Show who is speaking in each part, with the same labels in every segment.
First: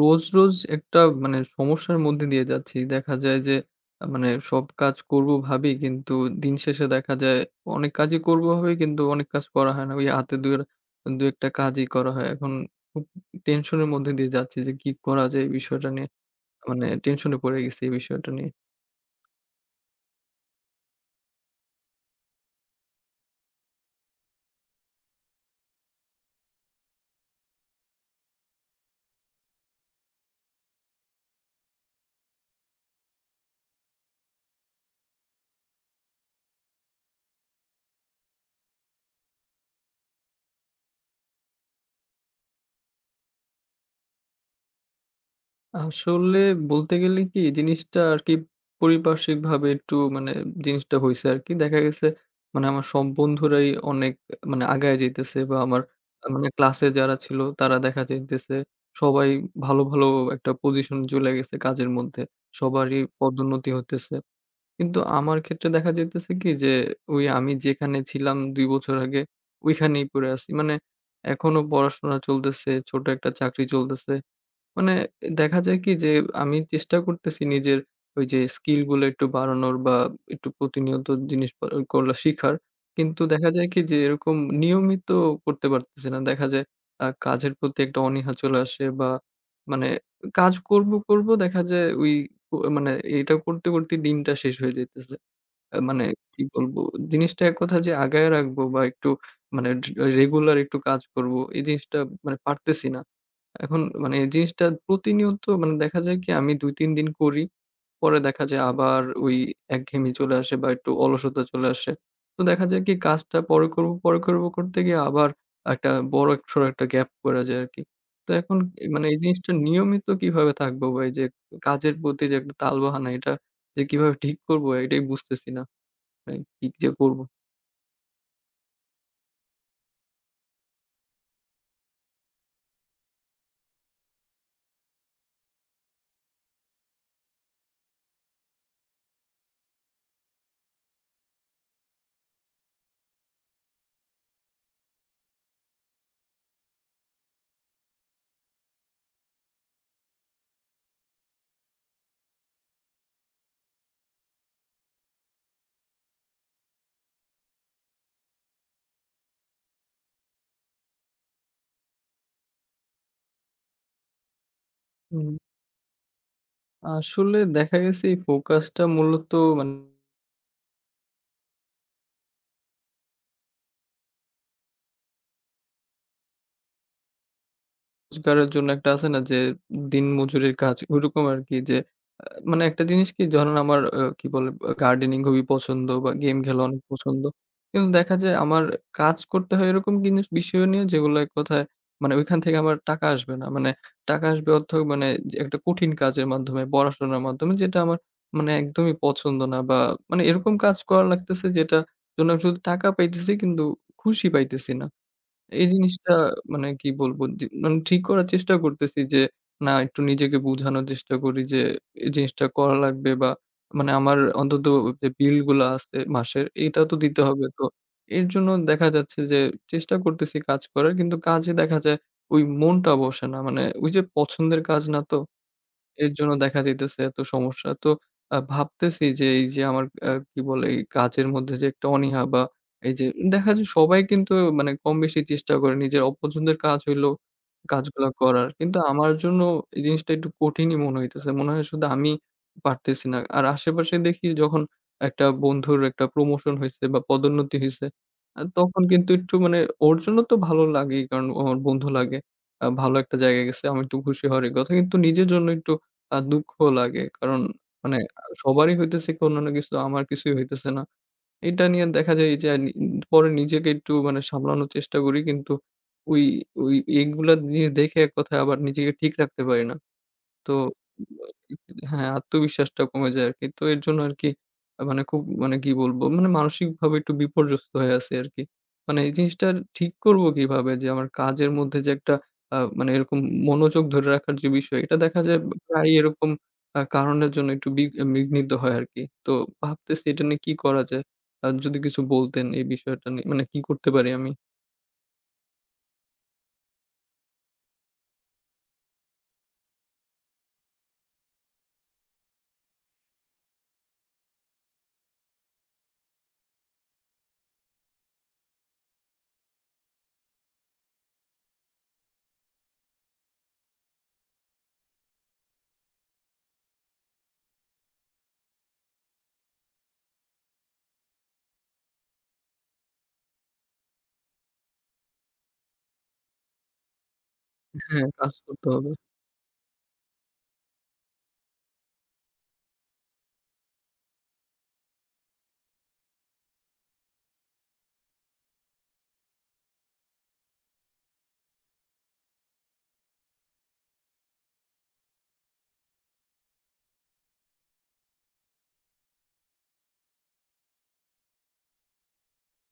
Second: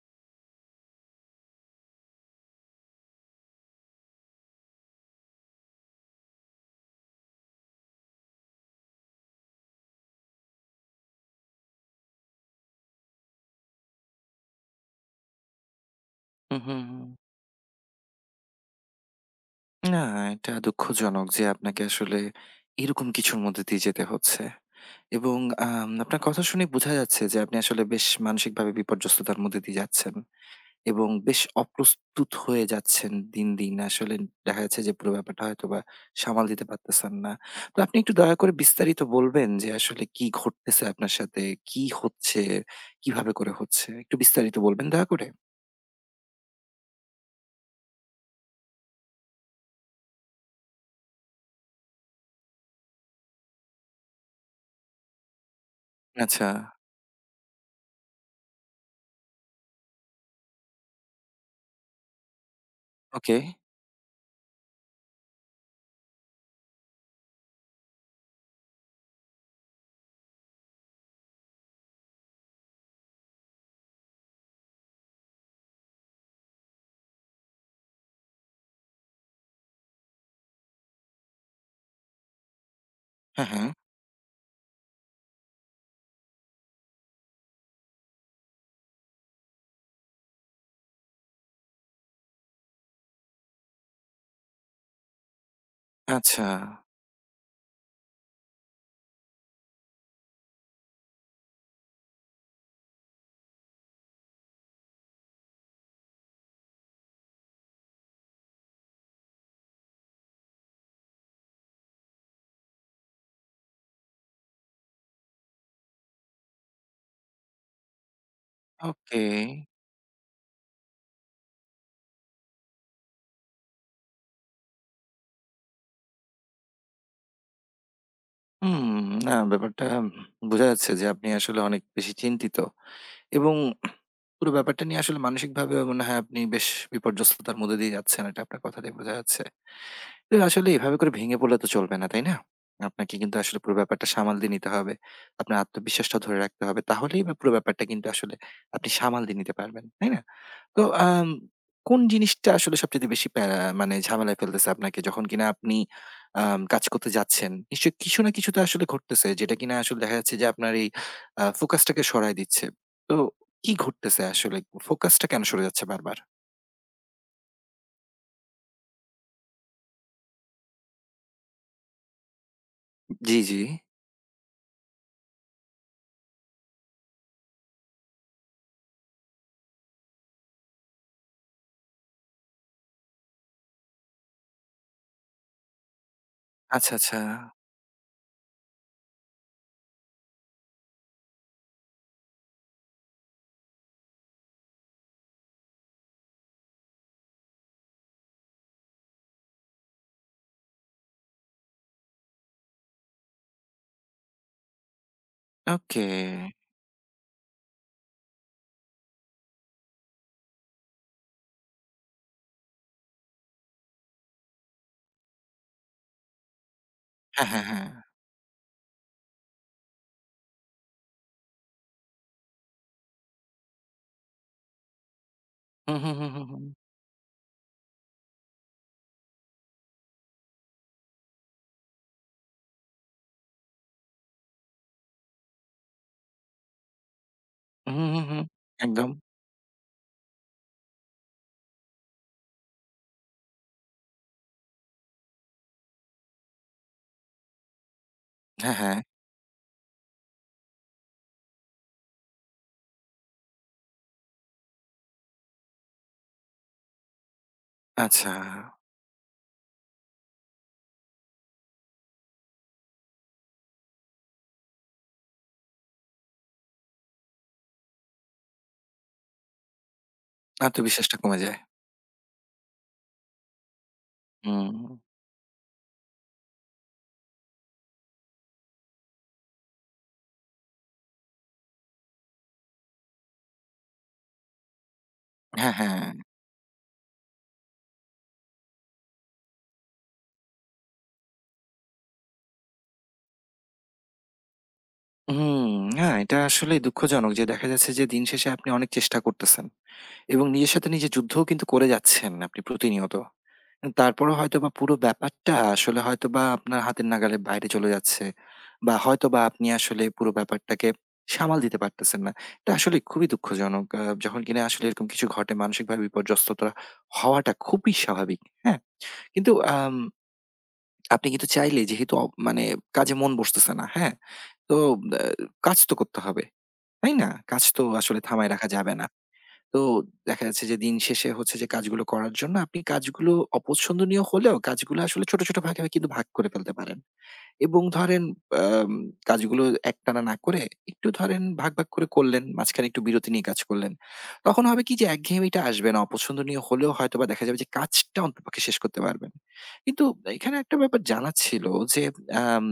Speaker 1: রোজ, রোজ একটা মানে সমস্যার মধ্যে দিয়ে যাচ্ছি। দেখা যায় যে মানে সব কাজ করব ভাবি, কিন্তু দিন শেষে দেখা যায় অনেক কাজই করব ভাবি, কিন্তু অনেক কাজ করা হয় না। ওই হাতে দুয়ের ২ ১ টা কাজই করা হয়। এখন খুব টেনশনের মধ্যে দিয়ে যাচ্ছি যে কি করা যায় এই বিষয়টা নিয়ে।
Speaker 2: হুম, হুম,
Speaker 1: মানে
Speaker 2: হুম।
Speaker 1: টেনশনে পড়ে গেছি এই বিষয়টা নিয়ে।
Speaker 2: না, এটা দুঃখজনক যে আপনাকে আসলে এরকম কিছুর মধ্যে দিয়ে যেতে হচ্ছে। এবং আপনার কথা শুনে বোঝা যাচ্ছে যে আপনি আসলে বেশ মানসিকভাবে বিপর্যস্ততার মধ্যে দিয়ে যাচ্ছেন এবং বেশ অপ্রস্তুত হয়ে যাচ্ছেন দিন, দিন। আসলে দেখা যাচ্ছে যে পুরো ব্যাপারটা হয়তোবা সামাল দিতে পারতেছেন না। তো আপনি একটু দয়া করে বিস্তারিত বলবেন যে আসলে কি ঘটতেছে আপনার সাথে? কি হচ্ছে? কিভাবে করে হচ্ছে? একটু বিস্তারিত বলবেন দয়া করে?
Speaker 1: আসলে বলতে গেলে কি জিনিসটা আরকি, পারিপার্শ্বিকভাবে একটু মানে জিনিসটা হইছে আরকি। দেখা গেছে মানে আমার সব বন্ধুরাই অনেক মানে আগায় যাইতেছে, বা আমার
Speaker 2: আচ্ছা,
Speaker 1: মানে ক্লাসে যারা ছিল তারা দেখা যাইতেছে সবাই ভালো, ভালো একটা পজিশন চলে গেছে কাজের মধ্যে। সবারই
Speaker 2: ওকে।
Speaker 1: পদোন্নতি হতেছে। কিন্তু আমার ক্ষেত্রে দেখা যাইতেছে কি যে, ওই আমি যেখানে ছিলাম ২ বছর আগে ওইখানেই পড়ে আছি। মানে এখনো পড়াশোনা চলতেছে, ছোট একটা চাকরি চলতেছে। মানে দেখা যায় কি যে আমি চেষ্টা করতেছি নিজের ওই যে স্কিল গুলো একটু বাড়ানোর, বা একটু প্রতিনিয়ত জিনিস করলা শিখার। কিন্তু
Speaker 2: হ্যাঁ,
Speaker 1: দেখা
Speaker 2: হ্যাঁ।
Speaker 1: যায় কি যে এরকম নিয়মিত করতে পারতেছি না। দেখা যায় কাজের প্রতি একটা অনীহা চলে আসে, বা মানে কাজ করব, করব দেখা যায় ওই মানে এটা করতে, করতে দিনটা শেষ হয়ে যাইতেছে। মানে কি
Speaker 2: আচ্ছা।
Speaker 1: বলবো? জিনিসটা এক কথা যে আগায় রাখবো, বা একটু মানে রেগুলার একটু কাজ করব। এই জিনিসটা মানে পারতেছি না। এখন মানে এই জিনিসটা প্রতিনিয়ত মানে দেখা যায় কি, আমি ২-৩ দিন করি। পরে দেখা যায় আবার ওই একঘেয়েমি চলে আসে, বা একটু অলসতা চলে আসে। তো দেখা যায় কি, কাজটা পরে করব, পরে করব করতে গিয়ে আবার একটা বড়সড় একটা গ্যাপ পড়ে যায় আরকি। তো এখন মানে এই
Speaker 2: ওকে।
Speaker 1: জিনিসটা নিয়মিত কিভাবে থাকবো ভাই? যে কাজের প্রতি যে একটা তালবাহানা, এটা যে কিভাবে ঠিক করব এটাই বুঝতেছি না। মানে কি যে করব?
Speaker 2: হুম, না, ব্যাপারটা বোঝা যাচ্ছে যে আপনি আসলে অনেক বেশি চিন্তিত এবং পুরো ব্যাপারটা নিয়ে আসলে মানসিকভাবেও মনে হয় আপনি বেশ বিপর্যস্ততার মধ্যে দিয়ে যাচ্ছেন। এটা আপনার কথা দিয়ে বোঝা যাচ্ছে। তো আসলে এভাবে করে ভেঙে পড়লে তো চলবে না, তাই না? আপনাকে কিন্তু আসলে পুরো ব্যাপারটা সামাল দিয়ে নিতে হবে। আপনার আত্মবিশ্বাসটা ধরে রাখতে হবে। তাহলেই বা পুরো ব্যাপারটা কিন্তু আসলে আপনি সামাল দিয়ে নিতে পারবেন, তাই না? তো কোন জিনিসটা আসলে সবচাইতে বেশি প্যারা মানে ঝামেলায় ফেলতেছে আপনাকে? যখন কিনা আপনি কাজ করতে যাচ্ছেন, নিশ্চয়ই কিছু না কিছু তো আসলে ঘটতেছে যেটা কিনা আসলে দেখা যাচ্ছে যে আপনার এই ফোকাসটাকে সরায় দিচ্ছে। তো কি ঘটতেছে আসলে? ফোকাসটা
Speaker 1: হুম।
Speaker 2: কেন সরে যাচ্ছে বারবার?
Speaker 1: আসলে দেখা গেছে এই ফোকাসটা মূলত মানে
Speaker 2: জি, জি।
Speaker 1: রোজগারের জন্য একটা আছে না, যে দিনমজুরের কাজ ওইরকম আরকি। যে মানে একটা জিনিস কি, ধরেন আমার কি বলে, গার্ডেনিং খুবই পছন্দ বা গেম খেলা অনেক
Speaker 2: আচ্ছা, আচ্ছা।
Speaker 1: পছন্দ। কিন্তু দেখা যায় আমার কাজ করতে হয় এরকম জিনিস বিষয় নিয়ে, যেগুলো এক কথায় মানে ওইখান থেকে আমার টাকা আসবে না। মানে টাকা আসবে অর্থ মানে যে একটা কঠিন কাজের মাধ্যমে, পড়াশোনার মাধ্যমে, যেটা আমার মানে একদমই পছন্দ না, বা মানে এরকম কাজ করা লাগতেছে যেটা জন্য আমি শুধু টাকা পাইতেছি, কিন্তু খুশি পাইতেছি না। এই
Speaker 2: ওকে।
Speaker 1: জিনিসটা মানে কি বলবো? যে মানে ঠিক করার চেষ্টা করতেছি যে, না একটু নিজেকে বুঝানোর চেষ্টা করি যে, এই জিনিসটা করা লাগবে, বা মানে আমার অন্তত যে বিল গুলা আছে মাসের, এটা তো দিতে হবে।
Speaker 2: হ্যাঁ,
Speaker 1: তো
Speaker 2: হ্যাঁ, হ্যাঁ।
Speaker 1: এর জন্য দেখা যাচ্ছে যে চেষ্টা করতেছি কাজ করার। কিন্তু কাজে দেখা যায় ওই মনটা বসে না। মানে ওই যে পছন্দের কাজ না, তো
Speaker 2: হুম,
Speaker 1: এর
Speaker 2: হুম, হুম,
Speaker 1: জন্য
Speaker 2: হুম,
Speaker 1: দেখা
Speaker 2: হুম।
Speaker 1: যাইতেছে এত সমস্যা। তো ভাবতেছি যে, এই যে আমার কি বলে, এই কাজের মধ্যে যে একটা অনীহা, বা এই যে দেখা যায় সবাই কিন্তু মানে কম বেশি চেষ্টা করে নিজের অপছন্দের কাজ হইলেও
Speaker 2: হুম,
Speaker 1: কাজগুলা
Speaker 2: হুম, হুম।
Speaker 1: করার। কিন্তু
Speaker 2: একদম।
Speaker 1: আমার জন্য এই জিনিসটা একটু কঠিনই মনে হইতেছে। মনে হয় শুধু আমি পারতেছি না। আর আশেপাশে দেখি যখন একটা বন্ধুর একটা প্রমোশন হইছে বা পদোন্নতি হইছে,
Speaker 2: হ্যাঁ,
Speaker 1: তখন
Speaker 2: হ্যাঁ।
Speaker 1: কিন্তু একটু মানে ওর জন্য তো ভালো লাগেই, কারণ ও আমার বন্ধু লাগে। ভালো একটা জায়গায় গেছে। আমি একটু খুশি হওয়ারই কথা। কিন্তু নিজের জন্য একটু দুঃখ লাগে। কারণ মানে
Speaker 2: আচ্ছা।
Speaker 1: সবারই হইতেছে কোনো না কিছু, আমার কিছুই হইতেছে না। এটা নিয়ে দেখা যায় যে, পরে নিজেকে একটু মানে সামলানোর চেষ্টা করি। কিন্তু ওই, ওই এগুলা নিয়ে দেখে এক কথায় আবার নিজেকে ঠিক রাখতে পারি না। তো
Speaker 2: আত্মবিশ্বাসটা কমে যায়।
Speaker 1: হ্যাঁ, আত্মবিশ্বাসটা কমে যায় আরকি। তো এর জন্য আরকি মানে
Speaker 2: হুম।
Speaker 1: খুব মানে কি বলবো? মানে মানসিকভাবে একটু বিপর্যস্ত হয়ে আছি আরকি। মানে এই জিনিসটা ঠিক করব কিভাবে? যে আমার কাজের মধ্যে যে একটা মানে এরকম মনোযোগ ধরে রাখার যে বিষয়, এটা দেখা যায়
Speaker 2: হ্যাঁ,
Speaker 1: প্রায়ই
Speaker 2: হ্যাঁ।
Speaker 1: এরকম কারণের জন্য একটু বিঘ্নিত হয় আরকি। তো ভাবতেছি এটা নিয়ে কি করা যায়? যদি কিছু বলতেন এই বিষয়টা নিয়ে, মানে কি করতে পারি আমি?
Speaker 2: হুম। হ্যাঁ, এটা আসলেই দুঃখজনক যে দেখা যাচ্ছে যে দিন শেষে আপনি অনেক চেষ্টা করতেছেন এবং নিজের সাথে নিজে যুদ্ধও কিন্তু করে যাচ্ছেন আপনি প্রতিনিয়ত। তারপরেও হয়তোবা পুরো ব্যাপারটা আসলে হয়তোবা আপনার হাতের নাগালের বাইরে চলে যাচ্ছে বা হয়তোবা আপনি আসলে পুরো ব্যাপারটাকে সামাল দিতে পারতেছেন না। এটা আসলে খুবই দুঃখজনক। যখন কিনা আসলে এরকম কিছু ঘটে মানসিকভাবে বিপর্যস্ততা হওয়াটা খুবই স্বাভাবিক। হ্যাঁ? কিন্তু আপনি কিন্তু চাইলে যেহেতু মানে কাজে মন বসতেছে না, হ্যাঁ? তো আ কাজ তো করতে হবে। তাই না? কাজ তো
Speaker 1: হ্যাঁ,
Speaker 2: আসলে
Speaker 1: কাজ
Speaker 2: থামায়
Speaker 1: করতে
Speaker 2: রাখা
Speaker 1: হবে।
Speaker 2: যাবে না। তো দেখা যাচ্ছে যে দিন শেষে হচ্ছে যে কাজগুলো করার জন্য আপনি কাজগুলো অপছন্দনীয় হলেও কাজগুলো আসলে ছোট, ছোট ভাগে কিন্তু ভাগ করে ফেলতে পারেন। এবং ধরেন আম কাজগুলো একটানা না করে একটু ধরেন ভাগ, ভাগ করে করলেন। মাঝখানে একটু বিরতি নিয়ে কাজ করলেন। তখন হবে কি যে একঘেয়েমিটা আসবে না। অপছন্দনীয় হলেও হয়তোবা দেখা যাবে যে কাজটা অন্ততপক্ষে শেষ করতে পারবেন। কিন্তু এখানে একটা ব্যাপার জানা ছিল যে আম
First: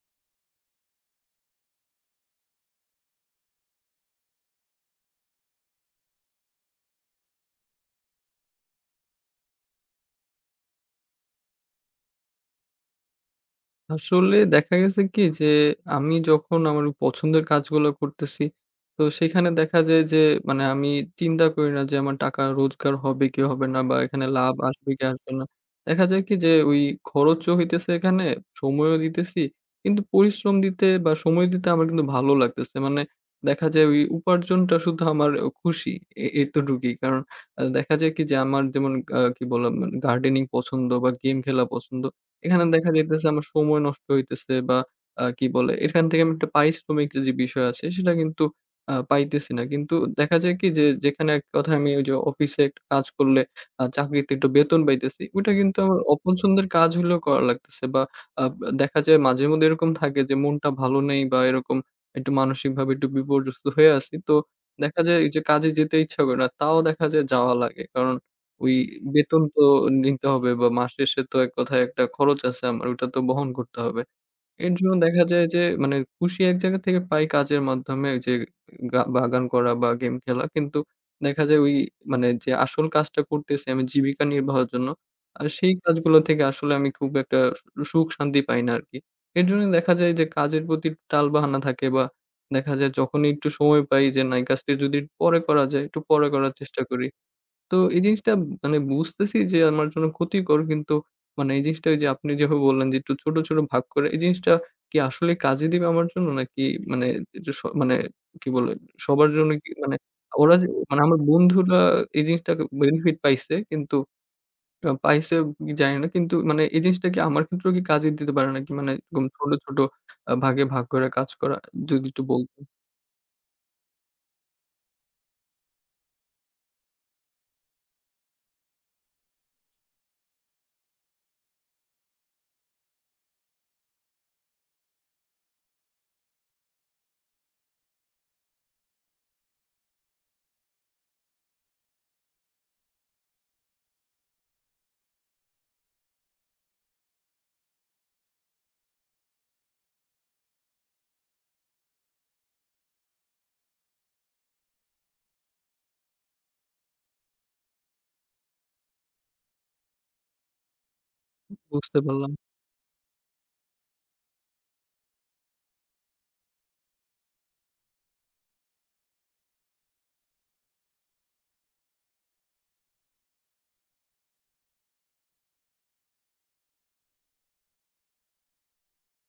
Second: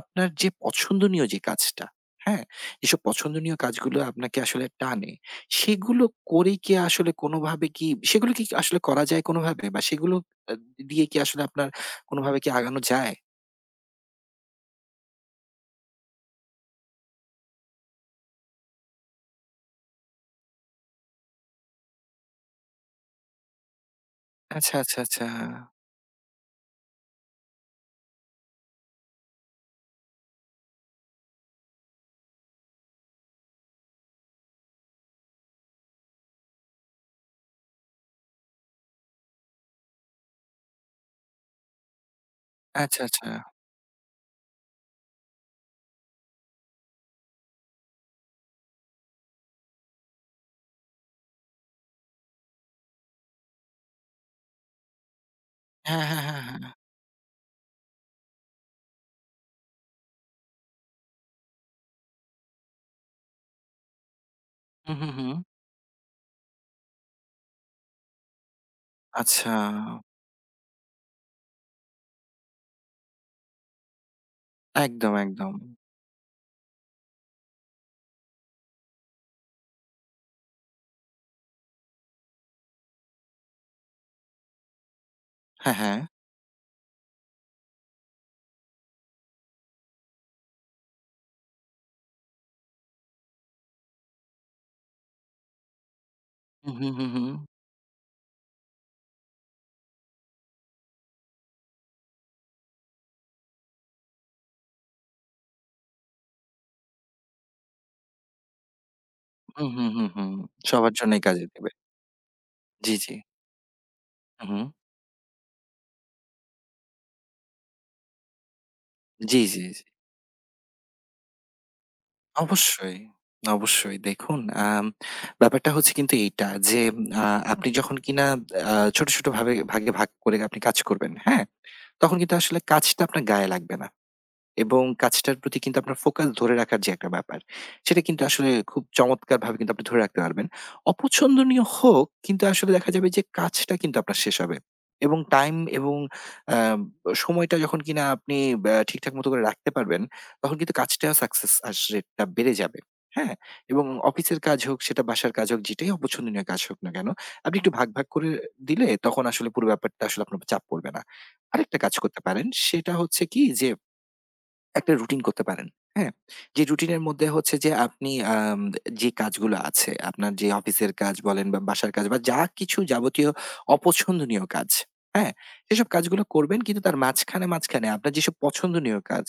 Speaker 2: আপনার যে পছন্দনীয় যে কাজটা, হ্যাঁ? এসব পছন্দনীয় কাজগুলো আপনাকে আসলে টানে। সেগুলো করে কি আসলে কোনোভাবে কি সেগুলো কি আসলে করা যায় কোনোভাবে? বা সেগুলো আ দিয়ে কি আসলে আপনার কোনোভাবে কি আগানো যায়?
Speaker 1: আসলে দেখা গেছে কি যে, আমি যখন আমার পছন্দের কাজগুলো করতেছি, তো সেখানে দেখা যায় যে মানে আমি চিন্তা করি না যে আমার টাকা রোজগার হবে কি হবে না, বা এখানে লাভ
Speaker 2: আচ্ছা,
Speaker 1: আসবে
Speaker 2: আচ্ছা,
Speaker 1: কি
Speaker 2: আচ্ছা।
Speaker 1: আসবে না। দেখা যায় কি যে, ওই খরচও হইতেছে এখানে, সময়ও দিতেছি। কিন্তু পরিশ্রম দিতে বা সময় দিতে আমার কিন্তু ভালো লাগতেছে। মানে দেখা যায় ওই উপার্জনটা শুধু আমার খুশি, এতটুকুই। কারণ দেখা যায় কি যে, আমার যেমন কি বললাম মানে গার্ডেনিং পছন্দ বা গেম খেলা পছন্দ। এখানে দেখা
Speaker 2: আচ্ছা,
Speaker 1: যাইতেছে
Speaker 2: আচ্ছা।
Speaker 1: আমার সময় নষ্ট হইতেছে, বা কি বলে? এখান থেকে আমি একটা পারিশ্রমিক যে, যে বিষয় আছে সেটা কিন্তু পাইতেছি না। কিন্তু দেখা যায় কি যে, যেখানে এক কথায় আমি ওই যে অফিসে একটা কাজ করলে চাকরিতে একটু বেতন পাইতেছি। ওইটা কিন্তু আমার
Speaker 2: হ্যাঁ, হ্যাঁ, হ্যাঁ,
Speaker 1: অপছন্দের
Speaker 2: হ্যাঁ।
Speaker 1: কাজ হলেও করা লাগতেছে, বা আ দেখা যায় মাঝে মধ্যে এরকম থাকে যে, মনটা ভালো নেই, বা এরকম একটু মানসিকভাবে একটু বিপর্যস্ত হয়ে আছি। তো
Speaker 2: হু,
Speaker 1: দেখা
Speaker 2: হু,
Speaker 1: যায়
Speaker 2: হু।
Speaker 1: এই যে কাজে যেতে ইচ্ছা করে না। তাও দেখা যায় যাওয়া লাগে। কারণ ওই বেতন
Speaker 2: আচ্ছা।
Speaker 1: তো নিতে হবে, বা মাস শেষে তো এক কথায় একটা খরচ আছে আমার, ওইটা তো বহন করতে হবে। এর জন্য
Speaker 2: একদম,
Speaker 1: দেখা যায়
Speaker 2: একদম।
Speaker 1: যে, মানে খুশি এক জায়গা থেকে পাই কাজের মাধ্যমে ওই যে বাগান করা বা গেম খেলা। কিন্তু দেখা যায় ওই মানে যে আসল কাজটা করতেছি আমি জীবিকা নির্বাহের জন্য, আর সেই
Speaker 2: হ্যাঁ, হ্যাঁ।
Speaker 1: কাজগুলো থেকে আসলে আমি খুব একটা সুখ শান্তি পাই না আরকি। এর জন্য দেখা যায় যে, কাজের প্রতি টালবাহানা থাকে, বা দেখা যায় যখনই একটু সময় পাই যে না এই কাজটি যদি পরে করা যায়, একটু পরে করার
Speaker 2: হু,
Speaker 1: চেষ্টা
Speaker 2: হু, হু,
Speaker 1: করি।
Speaker 2: হু।
Speaker 1: তো এই জিনিসটা মানে বুঝতেছি যে আমার জন্য ক্ষতিকর। কিন্তু মানে এই জিনিসটা ওই যে আপনি যেভাবে বললেন যে একটু ছোট, ছোট ভাগ করে, এই জিনিসটা কি আসলে কাজে দিবে আমার জন্য? নাকি মানে যে মানে কি বলে? সবার জন্য
Speaker 2: হু,
Speaker 1: কি
Speaker 2: হু,
Speaker 1: মানে,
Speaker 2: হু, হু।
Speaker 1: ওরা যে
Speaker 2: সবার
Speaker 1: মানে আমার
Speaker 2: জন্যই কাজে দিবে।
Speaker 1: বন্ধুরা এই জিনিসটাকে
Speaker 2: জি, জি।
Speaker 1: বেনিফিট পাইছে, কিন্তু
Speaker 2: হু, হু।
Speaker 1: পাইছে কি জানি না। কিন্তু মানে এই জিনিসটা কি আমার ক্ষেত্রেও কি কাজে দিতে পারে নাকি? মানে এরকম
Speaker 2: জি,
Speaker 1: ছোট,
Speaker 2: জি,
Speaker 1: ছোট
Speaker 2: জি।
Speaker 1: ভাগে ভাগ করে কাজ করা, যদি একটু বলতেন।
Speaker 2: অবশ্যই, অবশ্যই। দেখুন, ব্যাপারটা হচ্ছে কিন্তু এইটা যে আ আপনি যখন কিনা ছোট, ছোট ভাবে ভাগে ভাগ করে আপনি কাজ করবেন, হ্যাঁ? তখন কিন্তু আসলে কাজটা আপনার গায়ে লাগবে না। এবং কাজটার প্রতি কিন্তু আপনার ফোকাস ধরে রাখার যে একটা ব্যাপার, সেটা কিন্তু আসলে খুব চমৎকারভাবে কিন্তু আপনি ধরে রাখতে পারবেন। অপছন্দনীয় হোক, কিন্তু আসলে দেখা যাবে যে কাজটা কিন্তু আপনার শেষ হবে এবং টাইম এবং আ সময়টা যখন কিনা আপনি ঠিকঠাক মতো করে রাখতে পারবেন, তখন কিন্তু কাজটা সাকসেস আস রেটটা বেড়ে যাবে। হ্যাঁ? এবং অফিসের কাজ হোক, সেটা বাসার কাজ হোক, যেটাই অপছন্দনীয় কাজ হোক না কেন, আপনি একটু ভাগ, ভাগ করে দিলে তখন আসলে পুরো ব্যাপারটা আসলে আপনার উপর চাপ পড়বে না। আরেকটা কাজ
Speaker 1: বুঝতে
Speaker 2: করতে
Speaker 1: পারলাম।
Speaker 2: পারেন, সেটা হচ্ছে কি যে একটা রুটিন করতে পারেন। হ্যাঁ? যে রুটিনের মধ্যে হচ্ছে যে আপনি যে কাজগুলো আছে, আপনার যে অফিসের কাজ বলেন বা বাসার কাজ বা যা কিছু যাবতীয় অপছন্দনীয় কাজ, হ্যাঁ? সেসব কাজগুলো করবেন কিন্তু তার মাঝখানে, মাঝখানে আপনার যেসব পছন্দনীয় কাজ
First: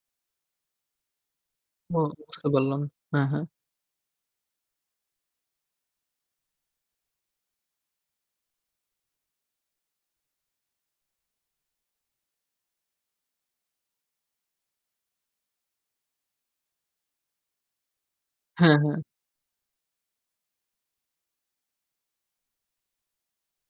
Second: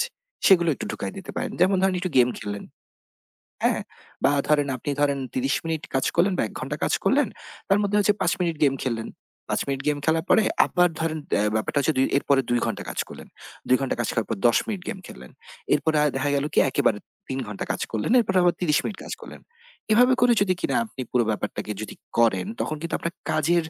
Speaker 2: সেগুলো একটু ঢুকায় দিতে পারেন। যেমন ধরেন
Speaker 1: ও,
Speaker 2: একটু গেম
Speaker 1: বুঝতে
Speaker 2: খেললেন।
Speaker 1: পারলাম। হ্যাঁ, হ্যাঁ।
Speaker 2: হ্যাঁ, বা ধরেন আপনি ধরেন ৩০ মিনিট কাজ করলেন বা ১ ঘন্টা কাজ করলেন। তার মধ্যে হচ্ছে ৫ মিনিট গেম খেললেন। ৫ মিনিট গেম খেলার পরে আবার ধরেন ব্যাপারটা হচ্ছে এরপরে ২ ঘন্টা কাজ করলেন। ২ ঘন্টা কাজ করার পর ১০ মিনিট গেম খেললেন। এরপরে দেখা গেল কি একেবারে ৩ ঘন্টা কাজ করলেন। এরপরে আবার
Speaker 1: হ্যাঁ,
Speaker 2: ৩০
Speaker 1: হ্যাঁ।
Speaker 2: মিনিট কাজ করলেন। এভাবে করে যদি কিনা আপনি পুরো ব্যাপারটাকে যদি করেন, তখন কিন্তু আপনার কাজের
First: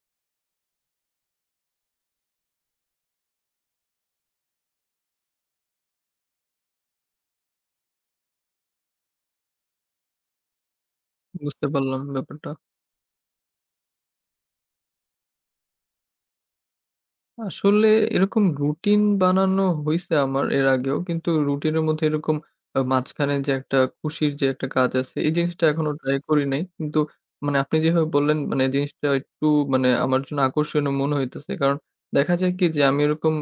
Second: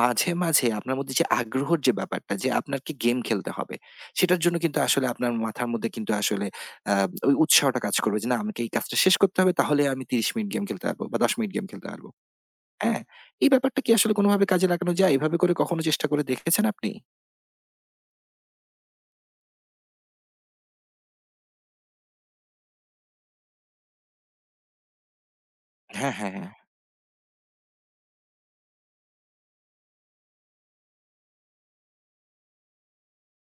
Speaker 2: মাঝে, মাঝে আপনার মধ্যে যে আগ্রহর যে ব্যাপারটা যে আপনাকে গেম খেলতে হবে, সেটার জন্য কিন্তু আসলে আপনার মাথার মধ্যে কিন্তু আসলে আ ওই উৎসাহটা কাজ করবে যে, "না, আমাকে এই কাজটা শেষ করতে হবে তাহলে আমি ৩০ মিনিট গেম খেলতে পারবো বা ১০ মিনিট গেম
Speaker 1: বুঝতে
Speaker 2: খেলতে
Speaker 1: পারলাম
Speaker 2: পারবো।"
Speaker 1: ব্যাপারটা।
Speaker 2: হ্যাঁ? এই ব্যাপারটা কি আসলে কোনভাবে কাজে লাগানো যায়? এভাবে করে কখনো চেষ্টা করে দেখেছেন আপনি?
Speaker 1: আসলে এরকম রুটিন বানানো হইছে আমার এর আগেও। কিন্তু রুটিনের মধ্যে এরকম মাঝখানে যে একটা খুশির যে একটা কাজ আছে, এই জিনিসটা এখনো
Speaker 2: হ্যাঁ,
Speaker 1: ট্রাই
Speaker 2: হ্যাঁ,
Speaker 1: করি
Speaker 2: হ্যাঁ।
Speaker 1: নাই। কিন্তু মানে আপনি যেভাবে বললেন মানে জিনিসটা একটু মানে আমার জন্য আকর্ষণীয় মনে হইতেছে। কারণ দেখা যায় কি যে আমি এরকম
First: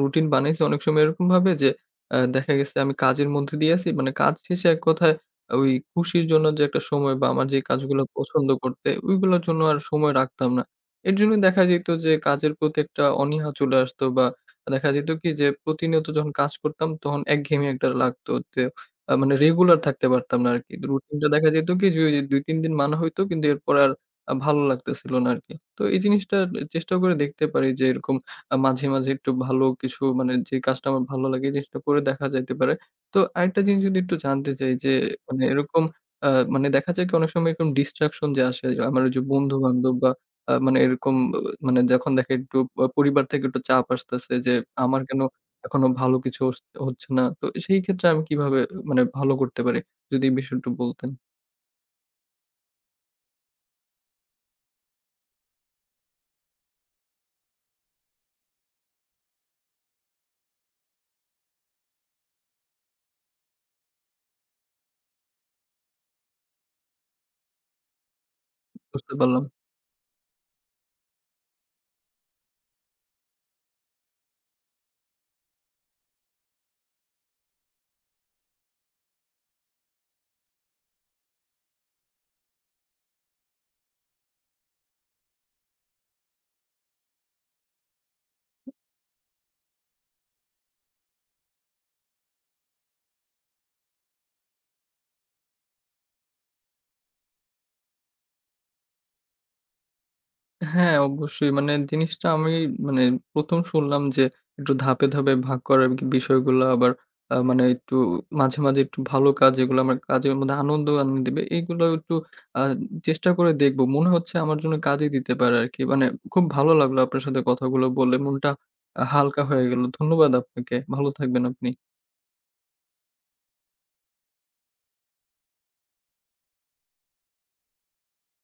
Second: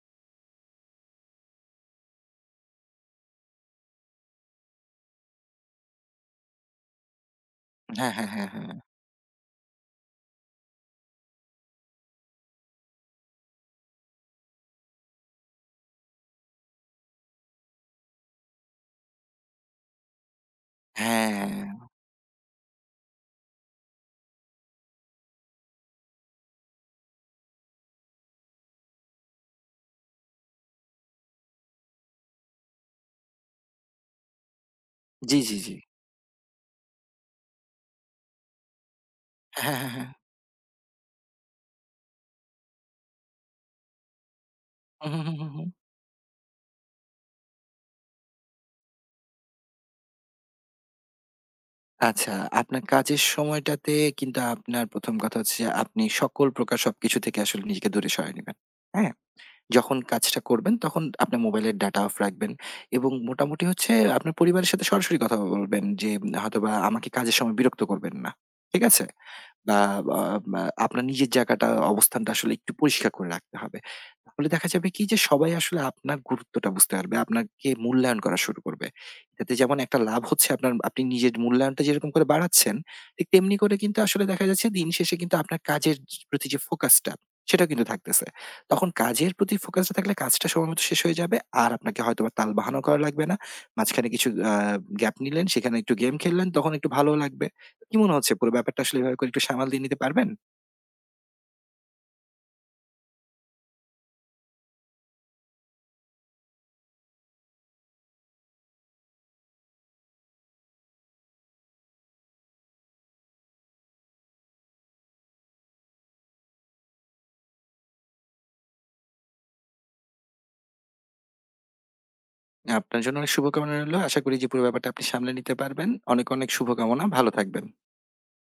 Speaker 1: রুটিন বানাইছি অনেক সময় এরকমভাবে যে, দেখা গেছে আমি কাজের মধ্যে দিয়ে আছি। মানে কাজ শেষে এক কথায় ওই খুশির জন্য যে একটা সময় বা আমার যে কাজগুলো
Speaker 2: হ্যাঁ, হ্যাঁ,
Speaker 1: পছন্দ
Speaker 2: হ্যাঁ, হ্যাঁ।
Speaker 1: করতে, ওইগুলোর জন্য আর সময় রাখতাম না। এর জন্য দেখা যেত যে, কাজের প্রতি একটা অনীহা চলে আসতো, বা দেখা যেত কি যে, প্রতিনিয়ত যখন কাজ করতাম তখন একঘেয়েমি একটা লাগতো। যে মানে রেগুলার থাকতে পারতাম না আরকি। রুটিনটা দেখা যেত কি
Speaker 2: হ্যাঁ।
Speaker 1: যে, ওই ২-৩ দিন মানা হইতো, কিন্তু এরপর আর ভালো লাগতেছিল না আরকি। তো এই জিনিসটা চেষ্টা করে দেখতে পারি যে, এরকম মাঝে, মাঝে একটু ভালো কিছু মানে যে কাজটা আমার ভালো লাগে, এই জিনিসটা করে দেখা যাইতে পারে। তো আরেকটা জিনিস যদি একটু জানতে চাই, যে
Speaker 2: জি,
Speaker 1: মানে
Speaker 2: জি, জি।
Speaker 1: এরকম আ মানে দেখা যায় কি, অনেক সময় এরকম ডিস্ট্রাকশন যে আসে আমার, ওই যে
Speaker 2: হ্যাঁ, হ্যাঁ,
Speaker 1: বন্ধু-বান্ধব,
Speaker 2: হ্যাঁ।
Speaker 1: বা মানে এরকম মানে যখন দেখে একটু পরিবার থেকে একটু চাপ আসতেছে যে আমার
Speaker 2: হুম,
Speaker 1: কেন
Speaker 2: হুম, হুম, হুম, হুম।
Speaker 1: এখনো ভালো কিছু হচ্ছে না। তো সেই ক্ষেত্রে আমি কিভাবে মানে ভালো করতে পারি? যদি এই বিষয়ে একটু বলতেন।
Speaker 2: আচ্ছা, আপনার কাজের সময়টাতে কিন্তু আপনার ১ম কথা হচ্ছে যে আপনি সকল প্রকার সবকিছু থেকে আসলে নিজেকে দূরে সরায় নিবেন। হ্যাঁ? যখন কাজটা করবেন তখন আপনার মোবাইলের ডাটা অফ রাখবেন এবং মোটামুটি হচ্ছে আপনার পরিবারের সাথে সরাসরি কথা বলবেন যে হয়তোবা আমাকে কাজের সময় বিরক্ত করবেন না। ঠিক আছে?
Speaker 1: বুঝতে পারলাম।
Speaker 2: বা বা মা আপনার নিজের জায়গাটা, অবস্থানটা আসলে একটু পরিষ্কার করে রাখতে হবে। তাহলে দেখা যাবে কি যে সবাই আসলে আপনার গুরুত্বটা বুঝতে পারবে, আপনাকে মূল্যায়ন করা শুরু করবে। এটাতে যেমন একটা লাভ হচ্ছে আপনার আপনি নিজের মূল্যায়নটা যেরকম করে বাড়াচ্ছেন, ঠিক তেমনি করে কিন্তু আসলে দেখা যাচ্ছে দিন শেষে কিন্তু আপনার কাজের প্রতি যে ফোকাসটা, সেটাও কিন্তু থাকতেছে। তখন কাজের প্রতি ফোকাসটা থাকলে কাজটা সময়মতো শেষ হয়ে যাবে। আর আপনাকে হয়তোবা তালবাহানাও করা লাগবে না। মাঝখানে কিছু গ্যাপ নিলেন, সেখানে একটু গেম খেললেন, তখন একটু ভালোও লাগবে। কি মনে হচ্ছে পুরো ব্যাপারটা আসলে এভাবে করে একটু সামাল দিয়ে নিতে পারবেন?
Speaker 1: হ্যাঁ, অবশ্যই। মানে জিনিসটা আমি মানে ১ম শুনলাম, যে একটু ধাপে, ধাপে ভাগ করার বিষয়গুলা আবার মানে একটু মাঝে, মাঝে একটু ভালো কাজ যেগুলো আমার কাজের মধ্যে আনন্দ আনি দিবে, এইগুলো একটু আ চেষ্টা করে দেখব। মনে হচ্ছে আমার জন্য কাজে দিতে পারে আরকি। মানে খুব ভালো লাগলো আপনার সাথে কথাগুলো বলে। মনটা হালকা হয়ে গেল। ধন্যবাদ আপনাকে। ভালো থাকবেন আপনি।
Speaker 2: আপনার জন্য অনেক শুভকামনা রইলো। আশা করি যে পুরো ব্যাপারটা আপনি সামলে নিতে পারবেন। অনেক, অনেক শুভকামনা। ভালো থাকবেন।